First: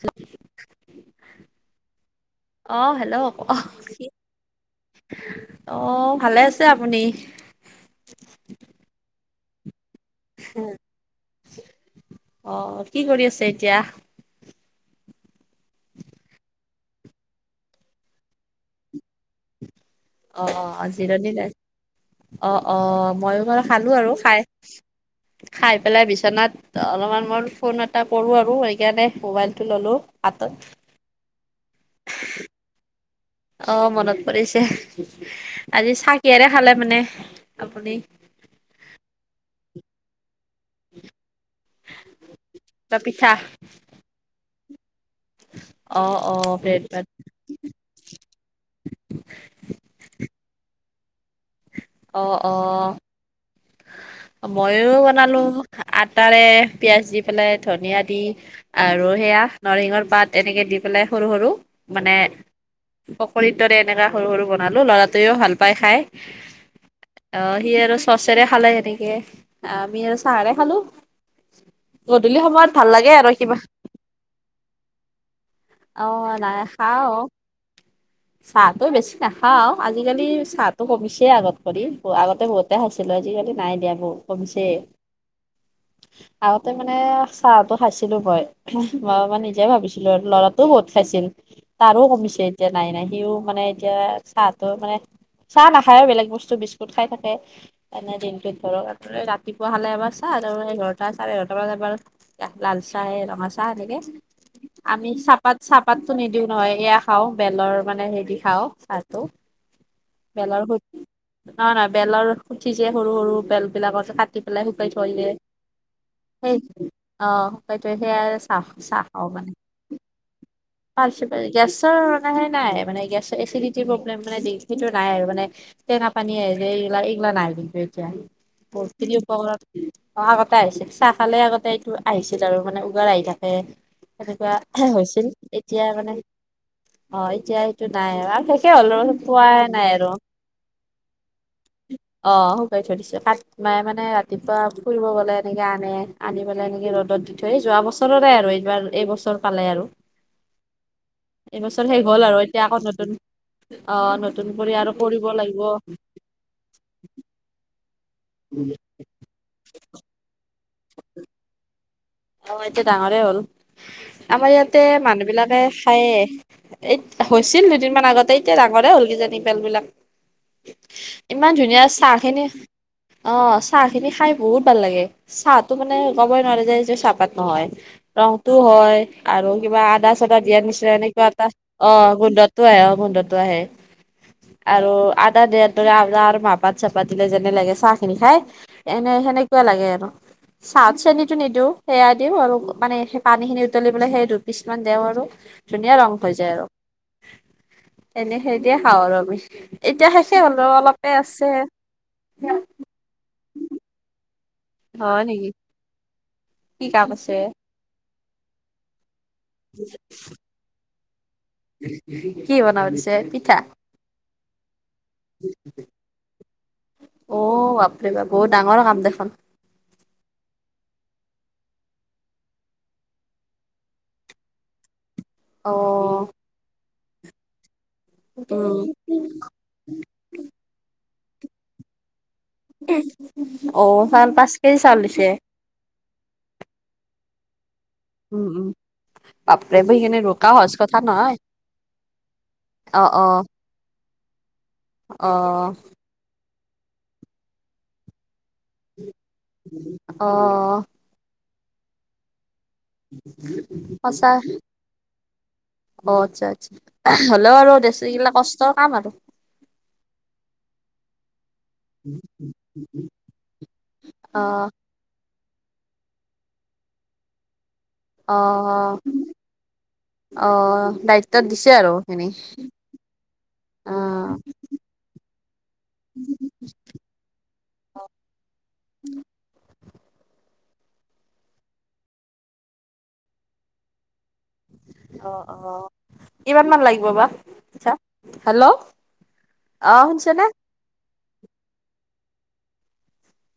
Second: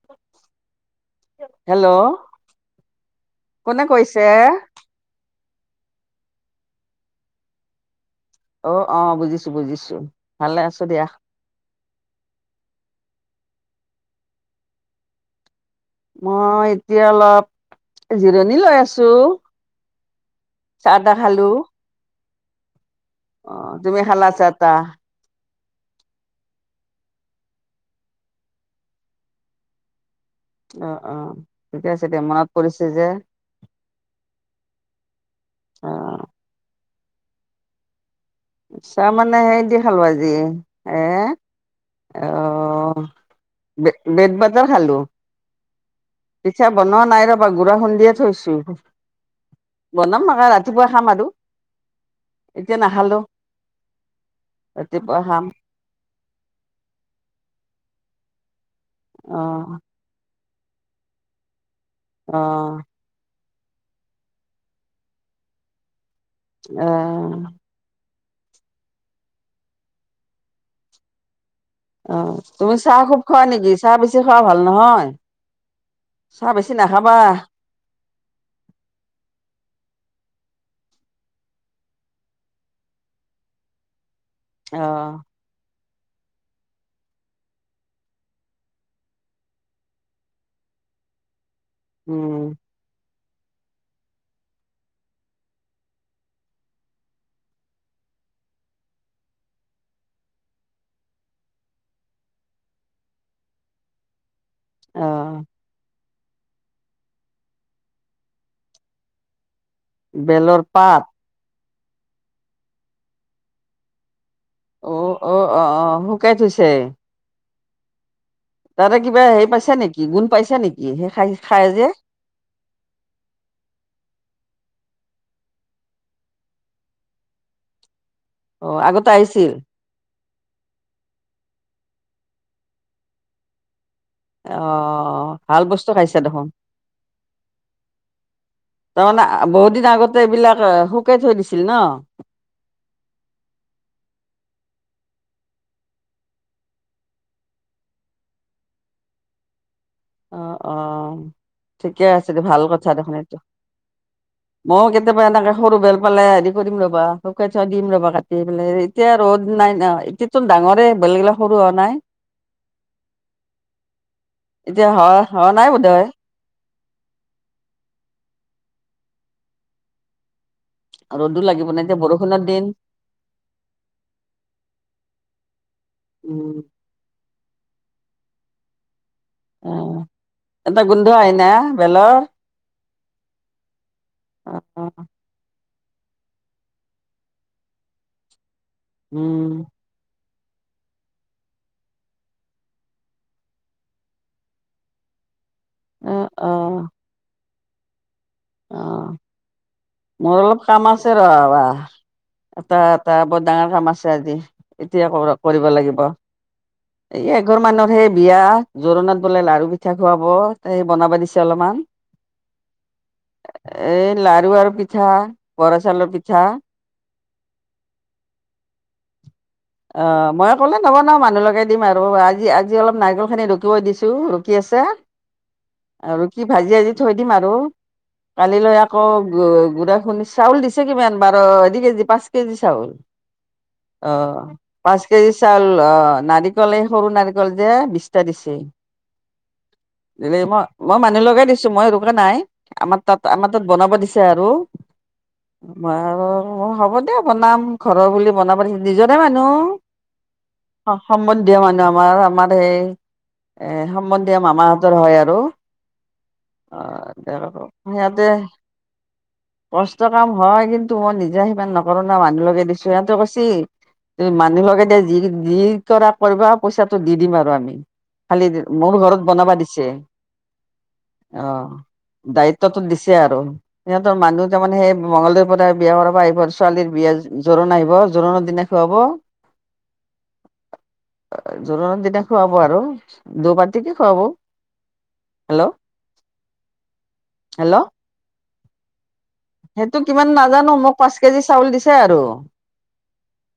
[unintelligible] Hello অ, hello ক কোনে কি কৈছে অ ভালে আছে আপুনি অ অ বুজিছোঁ বুজিছোঁ ভালে আছোঁ দিয়া অ কি কৰি আছে এতিয়া মই এতিয়া অলপ এ জিৰণি লৈ আছো অ চাহ তাহ জিৰণি খালো লৈ অ অ' মইয়ো অ বাৰু খালো তুমি আৰু খালা খাই চাহ তাহ খাই পেলাই বিচনাত ত অলপমান মই ফোন এটা কৰোঁ আৰু সেইকাৰণে মোবাইলটো ললোঁ হাতত অ অ ঠিকে আছে দিয়া মনত পৰিছে যে অ মনত পৰিছে অ আজি চাহ কিহেৰে খালে মানে আপুনি চাই মানে হেৰি দি খালোঁ আজি এ ত পিঠা ব্ৰে ব্ৰেড বাগাৰ খালোঁ [unintelligible] পিঠা ব্ৰেড বনোৱা ভাত নাই ৰপ মই গুড়া খুন্দিয়ে থৈছোঁ! বনাম মানে ৰাতিপুৱা খাম আৰু। অহ', এতিয়া অহ'! নাখালো মইও ৰাতিপুৱা খাম বনালোঁ। আটাৰে পিয়াঁজ দি পেলাই, ধনিয়া দি আৰু অ সেয়া নৰসিংহৰ পাত। এনেকে দি পেলাই সৰু সৰু মানে অ পকাৰীৰ দৰে এনেকা সৰু সৰু বনালোঁ। ল'ৰাটোৱেও ভাল পাই খায়। অঁ!, সি আৰু চচৰে খালে সেনেকে, আমি আৰু চাহৰে খালোঁ! অহ, তুমি চাহ খুউব আৰু খোৱা কিবা নেকি? চাহ বেছি খোৱা ভাল নহয়। অ চাহ নাই বেছি খাও নাখাবা! চাহটো বেছি নাখাওঁ! আজিকালি চাহটো কমিছে আগত কৰি, আগতে বহুত বহুতে খাইছিলোঁ, আজিকালি নাই দিয়া, বহুত কমছে। অ আগতে মানে চাহটো খাইছিলোঁ মই। [unintelligible] মাই নিজে ভাবিছিলোঁ আৰু ল'ৰাটোও বহুত খাইছিল, তাৰো কমিছে উম এতিয়া। নাই, নাই সিও মানে এতিয়া চাহতো মানে, চাহ নাখায়ে বেলেগ বস্তু বিস্কুট খায় থাকে। এনেই দিনটোত ধৰক ৰাতিপুৱা খালে এবাৰ চাহ আৰু এঘাৰটা চাৰে এঘাৰটা বজাত এবাৰ লাল চাহ ৰঙা চাহ এনেকে। অ আমি চাপাত-চাপাতটো নিদিওঁ নহয়, এয়া খাওঁ। বেলৰ মানে হেৰি খাওঁ চাহটো। বেলৰ শু নহয়, নহয়! বেলৰ শুঠি যে সৰু, সৰু বেল বিলাকৰ যে কাটি পেলাই শুকাই অ থয় যে অ অ অ শুকাই সেই থৈছে অ', শুকাই থয় সেয়া। চাহ তহঁতে চাহ কিবা খাওঁ হেৰি মানে। পাইছা নেকি? গুণ পাইছা নেকি? সেই খাই, খাই যে নাহে নাই মানে গেছ এচিডিটিৰ প্ৰব্লেম মানে সেইটো নাই আৰু মানে টেঙা পানী আহে যে। এইগিলা, এইগিলা নাই কিন্তু এতিয়া। অহ, আগতে বহুতখিনি উপকৰণ আহিছিল? অ', আগতে আহিছে চাহ খালে আগতে এইটো আহিছিল আৰু মানে উগাৰ আহি থাকে! তেনেকুৱা [unintelligible] হেহৈছিল! ত, খাইছা দেখোন! সেইটো নাই আৰু আৰু শেষে হ'ল আৰু তাৰমানে পোৱাই নাই বহুতদিন আৰু আগতে এইবিলাক শুকেই থৈ দিছিল ন'! অ', শুকুৱাই থৈ দিছে! মায়ে মানে ৰাতিপুৱা ফুৰিব গ'লে এনেকে আনে, আনি পেলাই এনেকে ৰ'দত দি থৈ যোৱা বছৰৰে আৰু এইবাৰ এইবছৰ পালে আৰু অ', অ', এইবছৰ শেষ ঠিকে হ'ল আছে, আৰু এইটো ভাল এতিয়া আকৌ কথা নতুন দেখোন এইটো। অ নতুন কৰি মইয়ো আৰু কেতিয়াবা কৰিব এনেকে লাগিব সৰু অ বেল পালে দিম। কৰিম ৰবা শুকাই থৈদিম ৰবা কাটি পেললে এতিয়া ৰ'দ নাই নএতিয়া চোন ডাঙৰে বেলগিলাক সৰু হোৱা নাই। অহ', এতিয়া ডাঙৰে হ'ল আমাৰ ইয়াতে এতিয়া হোৱা মানুহ হোৱা বিলাকে নাই বোধয় খায়ে। এই হৈছিল দুদিনমান আগতে এতিয়া ডাঙৰে হ'ল কিজানি বেল বিলাক। ৰ'দো ইমান লাগিব নাই ধুনীয়া এতিয়া চাহ বৰষুণৰ খেনি। দিন অহ', চাহ খিনি খাই বহুত ভাল লাগে। চাহ টো মানে ক'বই উম নোৱাৰে যে চহপাত নহয় ৰংটো হয়। আৰু অ কিবা আদা-চদা দিয়াৰ এটা নিচিনা গোন্ধ এনেকুৱা আহে এটা না অহ, বেলৰ গোন্ধটো আহে অ' গোন্ধটো আহে। অ আৰু আদা দিয়াৰ দৰে আদা আৰু মাহপাত চহপাত দিলে যেনে লাগে চাহ খিনি খাই। এনে উম সেনেকুৱা লাগে আৰু চাহত চেনিতো নিদিওঁ।। সেয়া দিওঁ আৰু মানে সেই পানী খিনি উতলিবলৈ পেলাই সেই দুপিছ মান দিওঁ আৰু। ধুনীয়া ৰং অ হৈ অ যায় আৰু এনে সেইটিয়ে অ খাওঁ আৰু আমি এতিয়া মোৰ শেষে অলপ হ'লোও কাম অলপে আছে। তাৰ বৰ ডাঙৰ কাম আছে আজি এতিয়া হয় নেকি কৰিব লাগিব। কি কাম এই আছে এঘৰ মানৰ হে বিয়া জোৰোণত বোলে লাৰু পিঠা খোৱাব। এই বনাবা দিছে অলমান। কি বনাব দিছে? পিঠা এ লাৰু আৰু পিঠা বৰা চাউলৰ পিঠা। অ' বাপৰেবা বহুত ডাঙৰ কাম দেখোন। অঁ' মই অক'লে নবনাও মানুহলগায় দিম আৰু আজি আজি অলপ নাৰিকল খিনি ৰুকিব দিছো। কি আছে? অ অঁ' ৰুকি ভাজি আজি থৈ দিম আৰু। কালিলৈ উম আকৌ গুড়া খুন্দি চাউল দিছে কিমান বাৰু এ দুই কেজি পাঁচ- কিজি চাউল অ চাউল অঁ' কেজি চাউল পাঁচ দিছে কেজি চাউল নাৰী- কলে সৰু নাৰিকল যে বিছ- তা উম দিছে। উম বাপৰে সেইখিনি দিলেই ৰোকা মই সহজ কথা মই মানুহ নহয় লগাই দিছো মই ৰোকা নাই। আমাৰ অ তাত অ আমাৰ তাত বনাব দিছে আৰু। অ বনাব- অঁ' হ'ব দে বনাম ঘৰৰ বুলি বনাব নিজৰে মানুহ। অ সম্বন্ধীয় মানুহ আমাৰ আমাৰ সেই- এ সঁচা সম্বন্ধীয় মামা হঁতৰ হয় আৰু আহ তাকেতো। দে ছো এইগিলাক কষ্টৰ কাম আৰু। কষ্ট কাম হয় কিন্তু মই নিজে সিমান নকৰো ন' মানুহলগাই দিছো সিহটে কৈছি- তে অ মানুহকে দে যি যি কৰা কৰিবা পইচাটো দি দিম আৰু আমি। অ খালি মোৰ ঘৰত বনাবা দিছে অ দায়িত্বত অঁহ দিছে আৰু সেইখিনি দায়ত- দিছে আৰু অ সিহঁতৰ মানুহ- তাৰ মানে সেই মংগলদৈৰ পৰাই বিয়া কৰাব আহিব ছোৱালীৰ বিয়া জোৰোণ আহিব জোৰোণৰ দিনা খুৱাব। [inaudible] জোৰোণৰ দিনা খুৱাব আৰু দু পাতিকে খুৱাব। অঁ হেল্ল' অঁ' কিমান মান লাগিব বা? হেল্ল' পইচা হেল্ল' অ সেইটো কিমান শুনিছেনে নাজানো মোক পাঁচ কেজি চাউল দিছে আৰু।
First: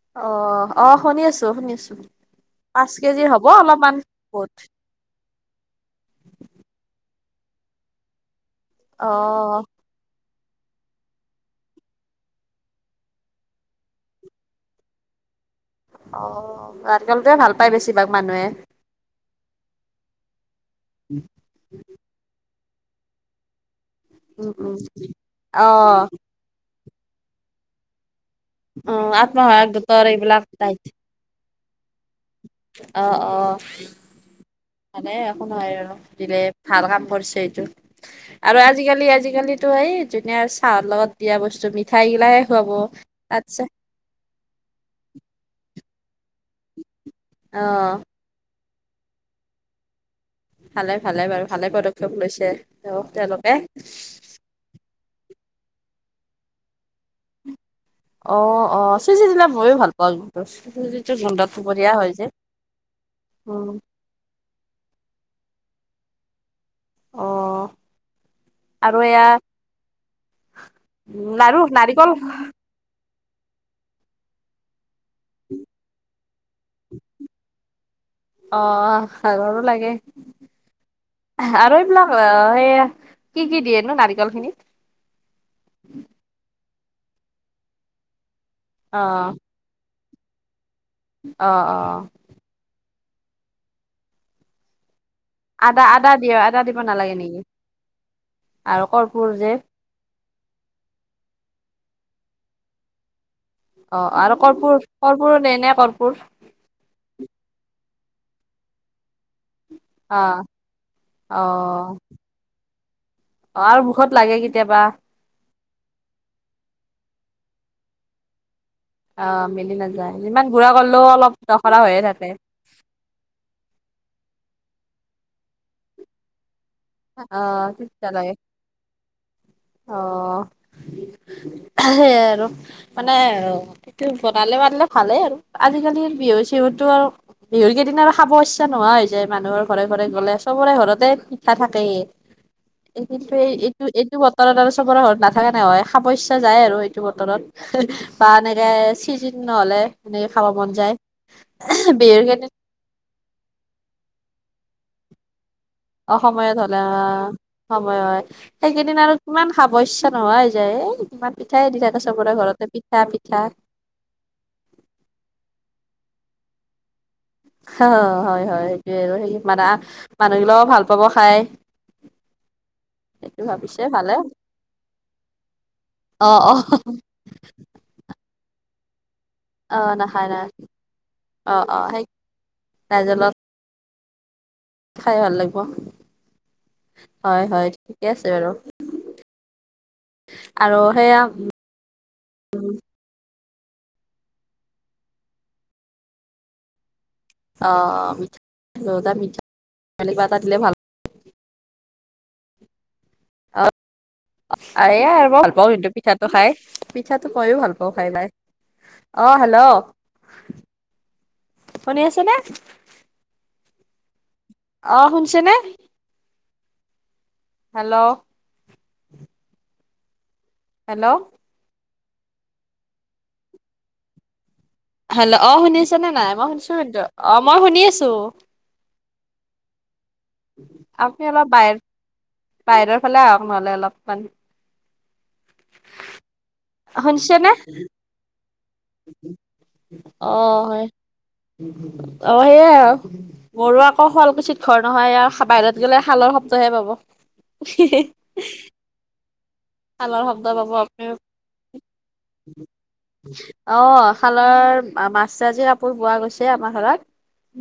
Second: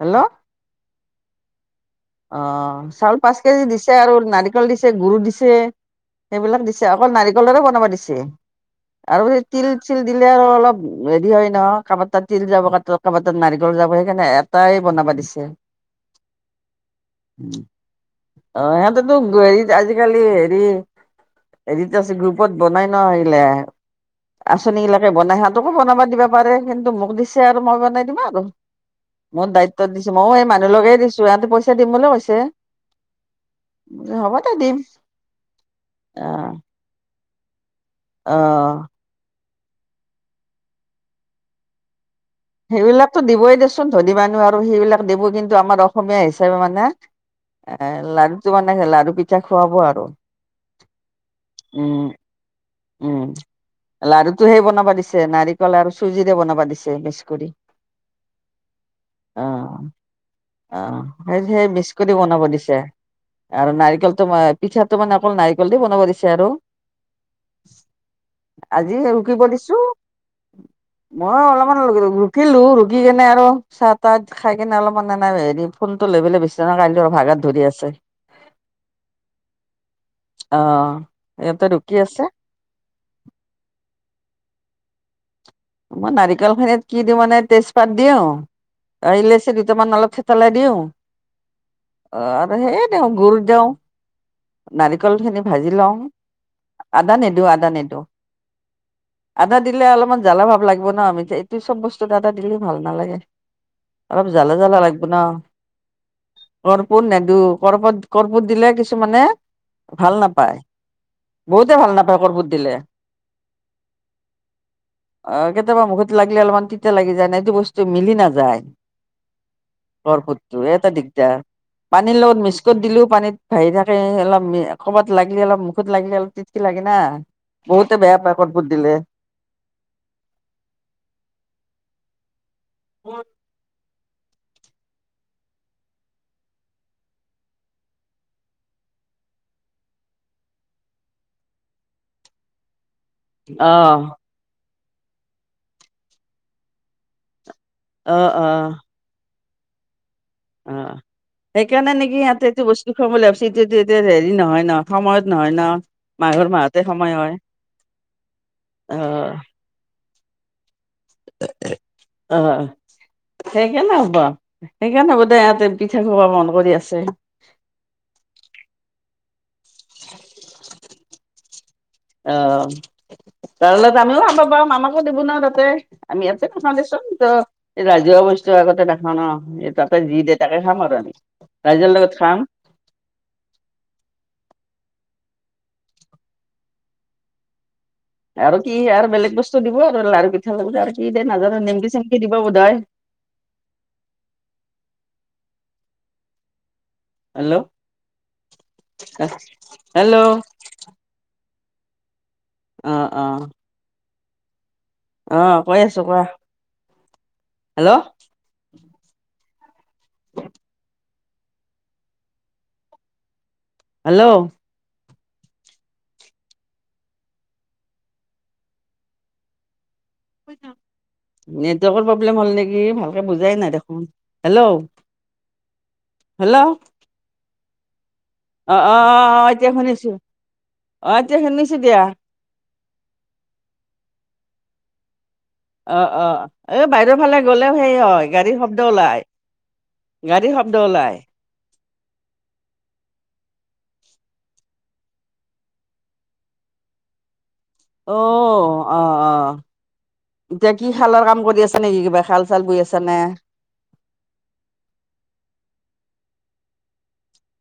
হেল্ল' অ' অঁ' শুনি আছো শুনি আছো। অঁ' চাউল কেজিৰ পাঁচ হ'ব কেজি দিছে অলপমান আৰু বহুত নাৰিকল দিছ- চে গোৰো দিছে সেইবিলাক দিছে অকল নাৰিকলৰে বনাবা দিছে। অ আৰু সেই তিল- ছিল দিলে আৰু অলপ হেৰি হয় ন' কাবাৰ তাত তিল যাব কাবা তাত নাৰিকল যাব সেইকাৰণে। তায় বনাবা দিছে। অ' নাৰিকল টোৱে ভাল পায় বেছিভাগ মানুহে। অ সিহঁতেতো হেৰিত আজিকালি হেৰি হেৰিত আছে গ্ৰুপত বনাই ন' আহিলে। উম উম আঁচননিগিলাকে বনাই অ সিহঁতকো বনাবা দিব পাৰে, কিন্তু মোক দিছে আৰু মই বনাই দিমে আৰু। উম মোৰ আত্মসহায়ক দায়িত্ব গোটৰ দিছো, ময়ও এইবিলাক এই মানুহ লগায় দিছো ইহঁতে পইচা দিম বুলি কৈছে। অঁ অঁ' হ'ব দে দিম ভালে একো নহয় আৰু দিলে অ', ভাল কাম কৰিছে এইটো। অ'। আৰু আজিকালি আজিকালিতো এই ধুনীয়া চাহৰ লগত দিয়া বস্তু মিঠাই গিলায়- সেইবিলাকতো দিবই দেছো- ছোন ধনি মানুহ আৰু সেইবিলাক দিব, কিন্তু আমাৰ অসমীয়া হিচাপে মানে অ এ লাড়ু- টো মানে লাৰু পিঠা খুৱাব আৰু। ভালে ভালে বাৰু ভালে উম, পদক্ষেপ লৈছে তেওক তেওঁলোকে। টোহে বনাব দিছে নাৰিকল আৰু চুজিৰে বনাবা দিছে মিছকৰি। অ অ চুজি দিলে ময়ো আহ, ভাল পাওঁ কিন্তু আহ, চুজিটো সেই গোন্ধটো সেই বঢ়িয়া হয় মিছকৰি যে। বনাব দিছে। আৰু উম নাৰিকলটো পিঠাটো মানে অকল নাৰিকল দি বনাব দিছে আৰু। অ [inaudible] আজি আৰু হে এয়া ৰুকিব দিছো, মই লাৰু অলপমান নাৰিকল ৰুকিলো দি কেনে আৰু সাত আঠ খাই কিনে অলপমান এনে হেৰি ফোনটো লৈ পেলাই বেছনাত আহিলো ভাগাৰ ধৰি আছে। অ'। ঘৰো লাগে অ' এটা সে কি' কি' দিয়েনো নাৰিকল খিনিত? মই নাৰিকল খিনিত কি দিওঁ মানে তেজপাত দিওঁ অ আৰু ইলাইচি দুটামান অলপ থেতেলাই দিওঁ। অ' অ'। অ' আৰু সেই দেও গুৰ, দেও নাৰিকল খিনি ভাজি আদা লওঁ আদা দিয়ে আদা দিব নালাগে আদা নেকি নেদু, আদা নেদু আৰু কৰ্পূৰ যে আদা দি দিলে অলপমান জ্বালা ভাৱ লাগিব ন আমি যে এইটো চব বস্তুত এ আদা দিলে ভাল নালাগে। অ' অলপ আৰু জ্বালা কৰ্পূ কৰ্পূ দেই নে কৰ্পূ? কৰ্পূ নেদো কৰ্পূ কৰ্পূট দিলে কিছুমানে অ ভাল নাপায় অ বহুতে ভাল নাপায় কৰ্পূট দিলে। অ' আৰু মুখত লাগে কেতিয়াবা। অ' কেতিয়াবা মুখত লাগিলে অলপমান তিতা লাগি যায় ন, এইটো বস্তু মিলি নাযায়। অ মিলি নাযায় যিমান কৰ্পূটো গুড়া এটা কৰিলেও অলপ দিগদাৰ দখৰা হৈয়ে পানীৰ থাকে লগত মিছ ত দিলেও পানীত ভাহি থাকে অলপ ক'বাত লাগিল অলপ মুখত লাগিলে অলপ কি লাগে না অ বহুতে তিতা বেয়া লাগে পাই কৰ্পূট দিলে। অ' সেইয়াই আৰু মানে সেইটো বনালে বনে ভালে আৰু আজিকালিৰ বিহু চিহুতটো আৰু বিহুৰ কেইদিন আৰু খাব ইচ্ছা নোহোৱা হৈ যায় মানুহৰ ঘৰে ঘৰে গ'লে সবৰে ঘৰতে থাকেই এই এইটো অ', এইটো বতৰত আৰু চবৰে ঘৰত নাথাকে নহয়, খাব ইচ্ছা যায় আৰু এইটো বতৰত বা অ', এনেকে অ', নহলে সেনেকে খাব মন যায়। অ', সেইকাৰণে নেকি বিহুৰ সিহঁতে কেই [unintelligible] বুলি ভাবিছো এতিয়া এতিয়া হেৰি নহয় ন সময়ত নহয় ন? অ' মাঘৰ সময়ত হ'লে মাহতে সময় অ' হয় সময়ত সেইকেইদিন আৰু অ', কিমান খাব ইচ্ছা নোহোৱা হৈ যায় এই ইমান পিঠাই দি থাকে চবৰে ঘৰতে, অ', পিঠা পিঠা। সেইকাৰণে হ'বা সেইকাৰণে হ'ব দে ইহতে পিঠা খাব মন কৰি আছে। অ' হয়, হয়, সেইটোৱে আৰু মানে মানুহ গিলাকো ভাল পাব খাই। অ'। সেইটো তাৰ ভাবিছে লগত ভালে আমিও খাবা বাৰু আমাকো দিব ন তাতে আমি অ ইয়াতে অ খা দিচোন তো এই ৰাজহুৱা বস্তু আগতে নাখাও ন এই অ তাতে যি নাখায় দে নাই তাকে খাম আৰু আমি অ অ ৰাইজৰ সেই লগত খাম। [unintelligible] খাই ভাল লাগিব হয় হয়। ঠিকে আছে বাৰু আৰু কি আৰু বেলেগ বস্তু দিব আৰু লাৰু পিঠা প আৰু কি দ নাজানো নিমকি চিমকি দিব বোধয়। হেল্ল' অ' মিঠ হেল্ল' মিঠিবা এটা দিলে ভাল। অঁ' অঁ'। আ আৰু মই ভাল পাওঁ কৈ কিন্তু আছো কোৱা পিঠাটো খাই পিঠাটো ময়ো ভাল পাওঁ হেল্ল' খাই পাই। অ', হেল্ল' শুনি আছে নে? হেল্ল'। অঁ', শুনিছা নে? হেল্ল'। কৈ যাওঁক? হেল্ল'। নেটৱৰ্কৰ প্ৰব্লেম হ'ল নেকি ভালকে বুজাই নাই দেখোন, হেল্ল'। হেল্ল' অঁ', -শুনিছা নে নাই? মই হেল্ল' শুনিছো কিন্তু অঁ' মই শুনি আছো। অঁ', -অঁ', -অঁ', - এতিয়া শুনিছো। অ আপুনি এতিয়া অলপ শুনিছো বাহিৰ, দিয়া বাহিৰৰ ফালে আহক নহ'লে অলপমান। অ', -অ', এই বাহিৰৰ শুনিছে ফালে নে গ'লেও হেৰি হয়- গাড়ীৰ শব্দ ওলাই, অ গাড়ীৰ শব্দ হয় ওলাই। অ', -সেইয়াই হওঁক। মোৰো আকৌ শুৱালকুচিত ঘৰ নহয় আৰু বাহিৰত গ'লে শালৰ শব্দ'হে পাব। অ', -অহ', -অহ',। শালৰ শব্দ পাব এতিয়া কি আপুনি শালৰ কাম কৰি আছা নেকি, কিবা শাল-চাল বৈ আছা নে? অঁ', -শালৰ মাজ-চাজি কাপোৰ বোৱা গৈছে আমাৰ শালত।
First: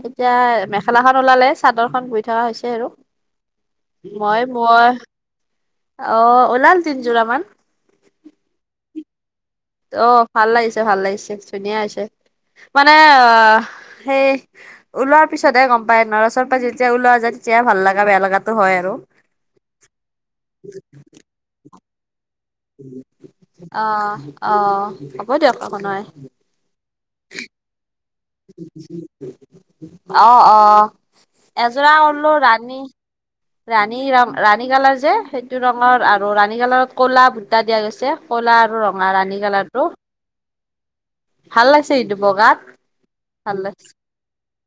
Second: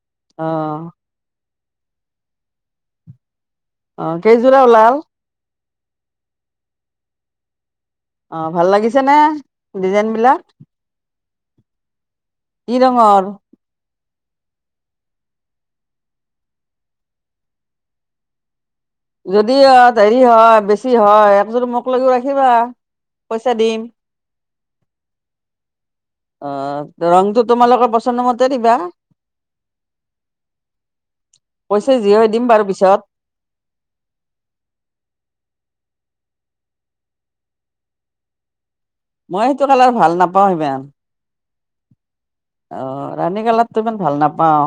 এতিয়া অ', মেখেলাখন ওলালে চাদৰখন বৈ থকা হৈছে আৰু। অ', কেইযোৰা ওলাল মই-মই অঁ', -ওলাল তিনযোৰা মান। অ', ভাল লাগিছে নে? ডিজাইন অঁ', বিলাক -ভাল লাগিছে, ভাল লাগিছে, ধুনীয়া হৈছে। কি মানে ৰঙৰ? আঁহ' সেই ওলোৱাৰ পিছত'হে গম পায়। নৰা চৰ প-পৰা যেতিয়া ওলোৱা যায় তেতিয়া ভাল লগা, বেয়া লগাটো হয় আৰু। যদি অ', দেৰী হয়, বেছি হয়, একে পিছতো মোক লগাও ৰাখিবা। পইচা দিম। অঁ', -অঁ', -হ'ব দিয়ক একো নাই। অঁ', ৰংতটো তোমালোকৰ পচন্দ মতে দিবা অঁ', -অহ', এযোৰা পইচা যি হয় ওলোৱা দিম বাৰু ৰাণী পিছত। ৰাণী ৰং, ৰাণী কালাৰ যে সেইটো ৰঙৰ আৰু ৰাণী কালাৰত কলা ভুটা দিয়া গৈছে, কলা আৰু ৰং- মই সেইটো কালাৰ ভাল নাপাওঁ সিমান। ভাল লাগিছে এইটো বগাত অহ', ৰাণী ভাল কালাৰতো লাগিছে। ইমান ভাল নাপাওঁ।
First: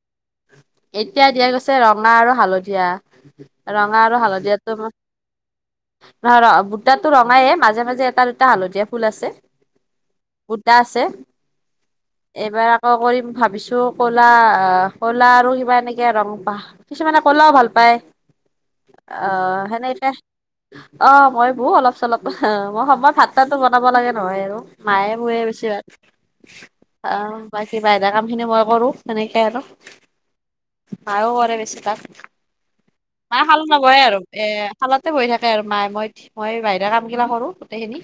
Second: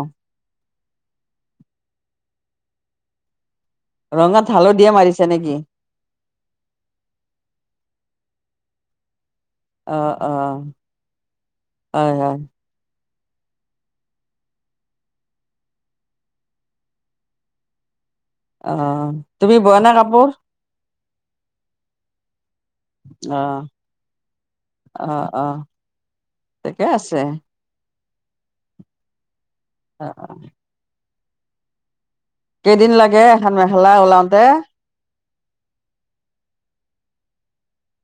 এতিয়া দিয়া গৈছে ৰঙা আৰু হালধীয়া। ৰঙা আৰু ৰঙত হালধীয়াটো হালধিয়ে মই- মাৰিছে নেকি? নহয় ৰ' সূতাটো ৰঙাইে মাজে-মাজে এটা-দুটা হালধীয়া ফুল আছে। অ', অ', সূটা আছে। হয়, হয়, এইবাৰ আৰম্ভ- কৰিম ভাবিছোঁ ক'লা- ক'লা আৰু কিবা এনেকে ৰং পাহ কিছুমানে কলাও ভাল পায়। অ', তুমি অ', বোৱা সেনেকে, নে এতিয়া কাপোৰ? অঁ' মই শু অলপ-চলপ। অহ', মই সময়ত ভাতটো অ', বনাব লাগে নহয় আৰু, মায়ে অ', বৱে অ', বেছি ভাগ। ঠিকে আছে। বা কিবা এটা কাম খিনি মই কৰো সেনেকে আৰু। অ', -অহ',। মাইও কৰে বেছি ভাগ। কেইদিন লাগে মায়ে এখন শাল মেখেলা নবয়ে আৰু ওলাওতে এ' শালতে বহি থাকে আৰু মায়ে, মই-মই বাহিৰা কাম গিলা কৰো গোটেইখিনি।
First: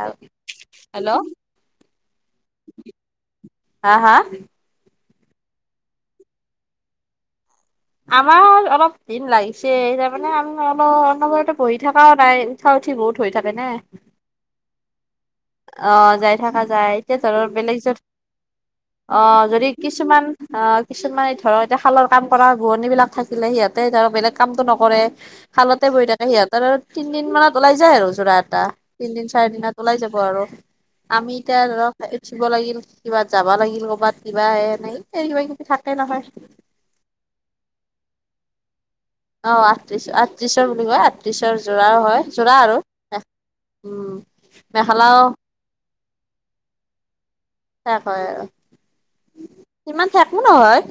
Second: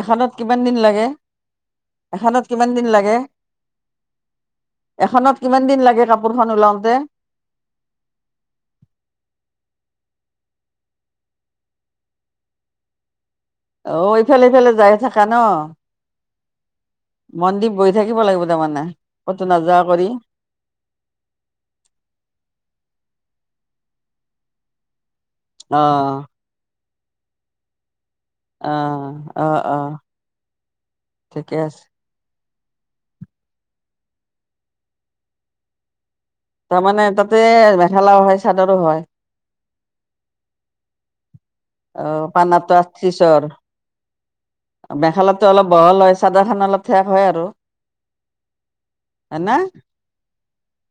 এখনত কিমান দিন লাগে? হেল্ল' এখনত কিমান দিন লাগে? হা-হা? এখনত কিমান দিন লাগে কাপোৰখন ওলাও তে? আমাৰ অলপ দিন লাগিছে তাৰমানে আমি অলপ অনবতে বহি থকাও নাই উঠা উঠি বহুত, হৈ থাকে নে। ইফালে-ফালে যায় থা অ যাই থকা যায় এতিয়া ধৰ মন দি বেলেগ বহি থাকিব লাগিব তাৰমানে আহ ক'তো যদি নাযোৱা কৰি কিছুমান। আহ কিছুমানে ধৰক এতিয়া খালৰ কাম কৰা ভুৱনী বিলাক থাকিলে সিহঁতে ধৰক বেলেগ কামটো নকৰে। খালতে বহি অ', থাকে সিহঁতৰ আৰু তিন দিন মানত ওলাই যায় আৰু যোৰা এটা অ', তিনদিন চাৰি অ', দিনত অ', ওলাই যাব। কৰ আমি ঠিকে এতিয়া আছে ধৰক, উঠিব লাগিল কিবা যাবা লাগিল কৰবাত কিবা এ এনে কিবা কিবি থাকে নহয়। তাৰমানে তাতে মেখেলাও হয় চাদৰো হয়। অ আঠ্ৰিশ আঠত্ৰিশৰ বুলি কয়। তি ছৰ জোৰা। অ পানাতটো আশিছৰ উম মেখেলাও মেখেলাটো অলপ বহল চাদৰ খান অলপ ঠেক হয় আৰু ত হয় আৰু হয় না সিমান ঠেকো নহয়।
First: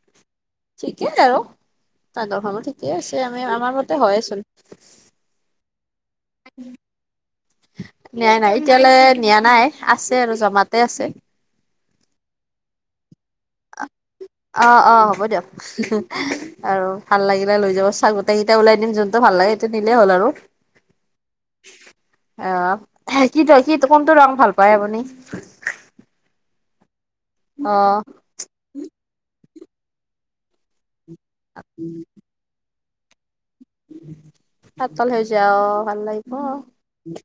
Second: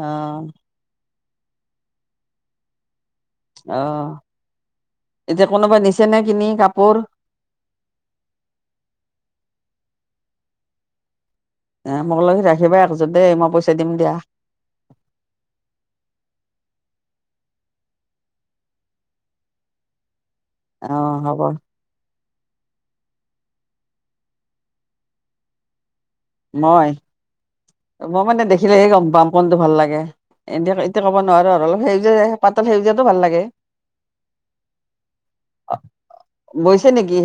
অ', ঠিকেই আৰু চাদৰখনো ঠিকেই আছে আমি আমাৰ মতে অ', হয় আচোন। এতিয়া কোনোবা নিছে নে কিনি কাপোৰ। নিয়াই নাই এতিয়ালৈ নিয়া নাই আছে আৰু জমাতে আছে। এ মোক লগি ৰাখিবা একযোৰ দেই মই পইচা দিম দিয়া। অ অ হ'ব দিয়ক। আৰু ভাল লাগিলে লৈ যাব গোটেই কেইটা ওলাই দিম যোনটো ভাল লাগে সেইটো নিলেই হ'ল আৰু অ হ'ব। আহ কি ত কি কোনটো ৰং ভাল পায় আপুনি। মই অ মই মানে দেখিলে হে গম পাম কোণটো ভাল লাগে এনে তে ক'ব নোৱাৰো আৰু অলপ সেউজীয়া পাতল সেউজীয়াতটো ভাল লাগে। পাতল সেউজীয়া ভাল লাগিব। আছে নেকি।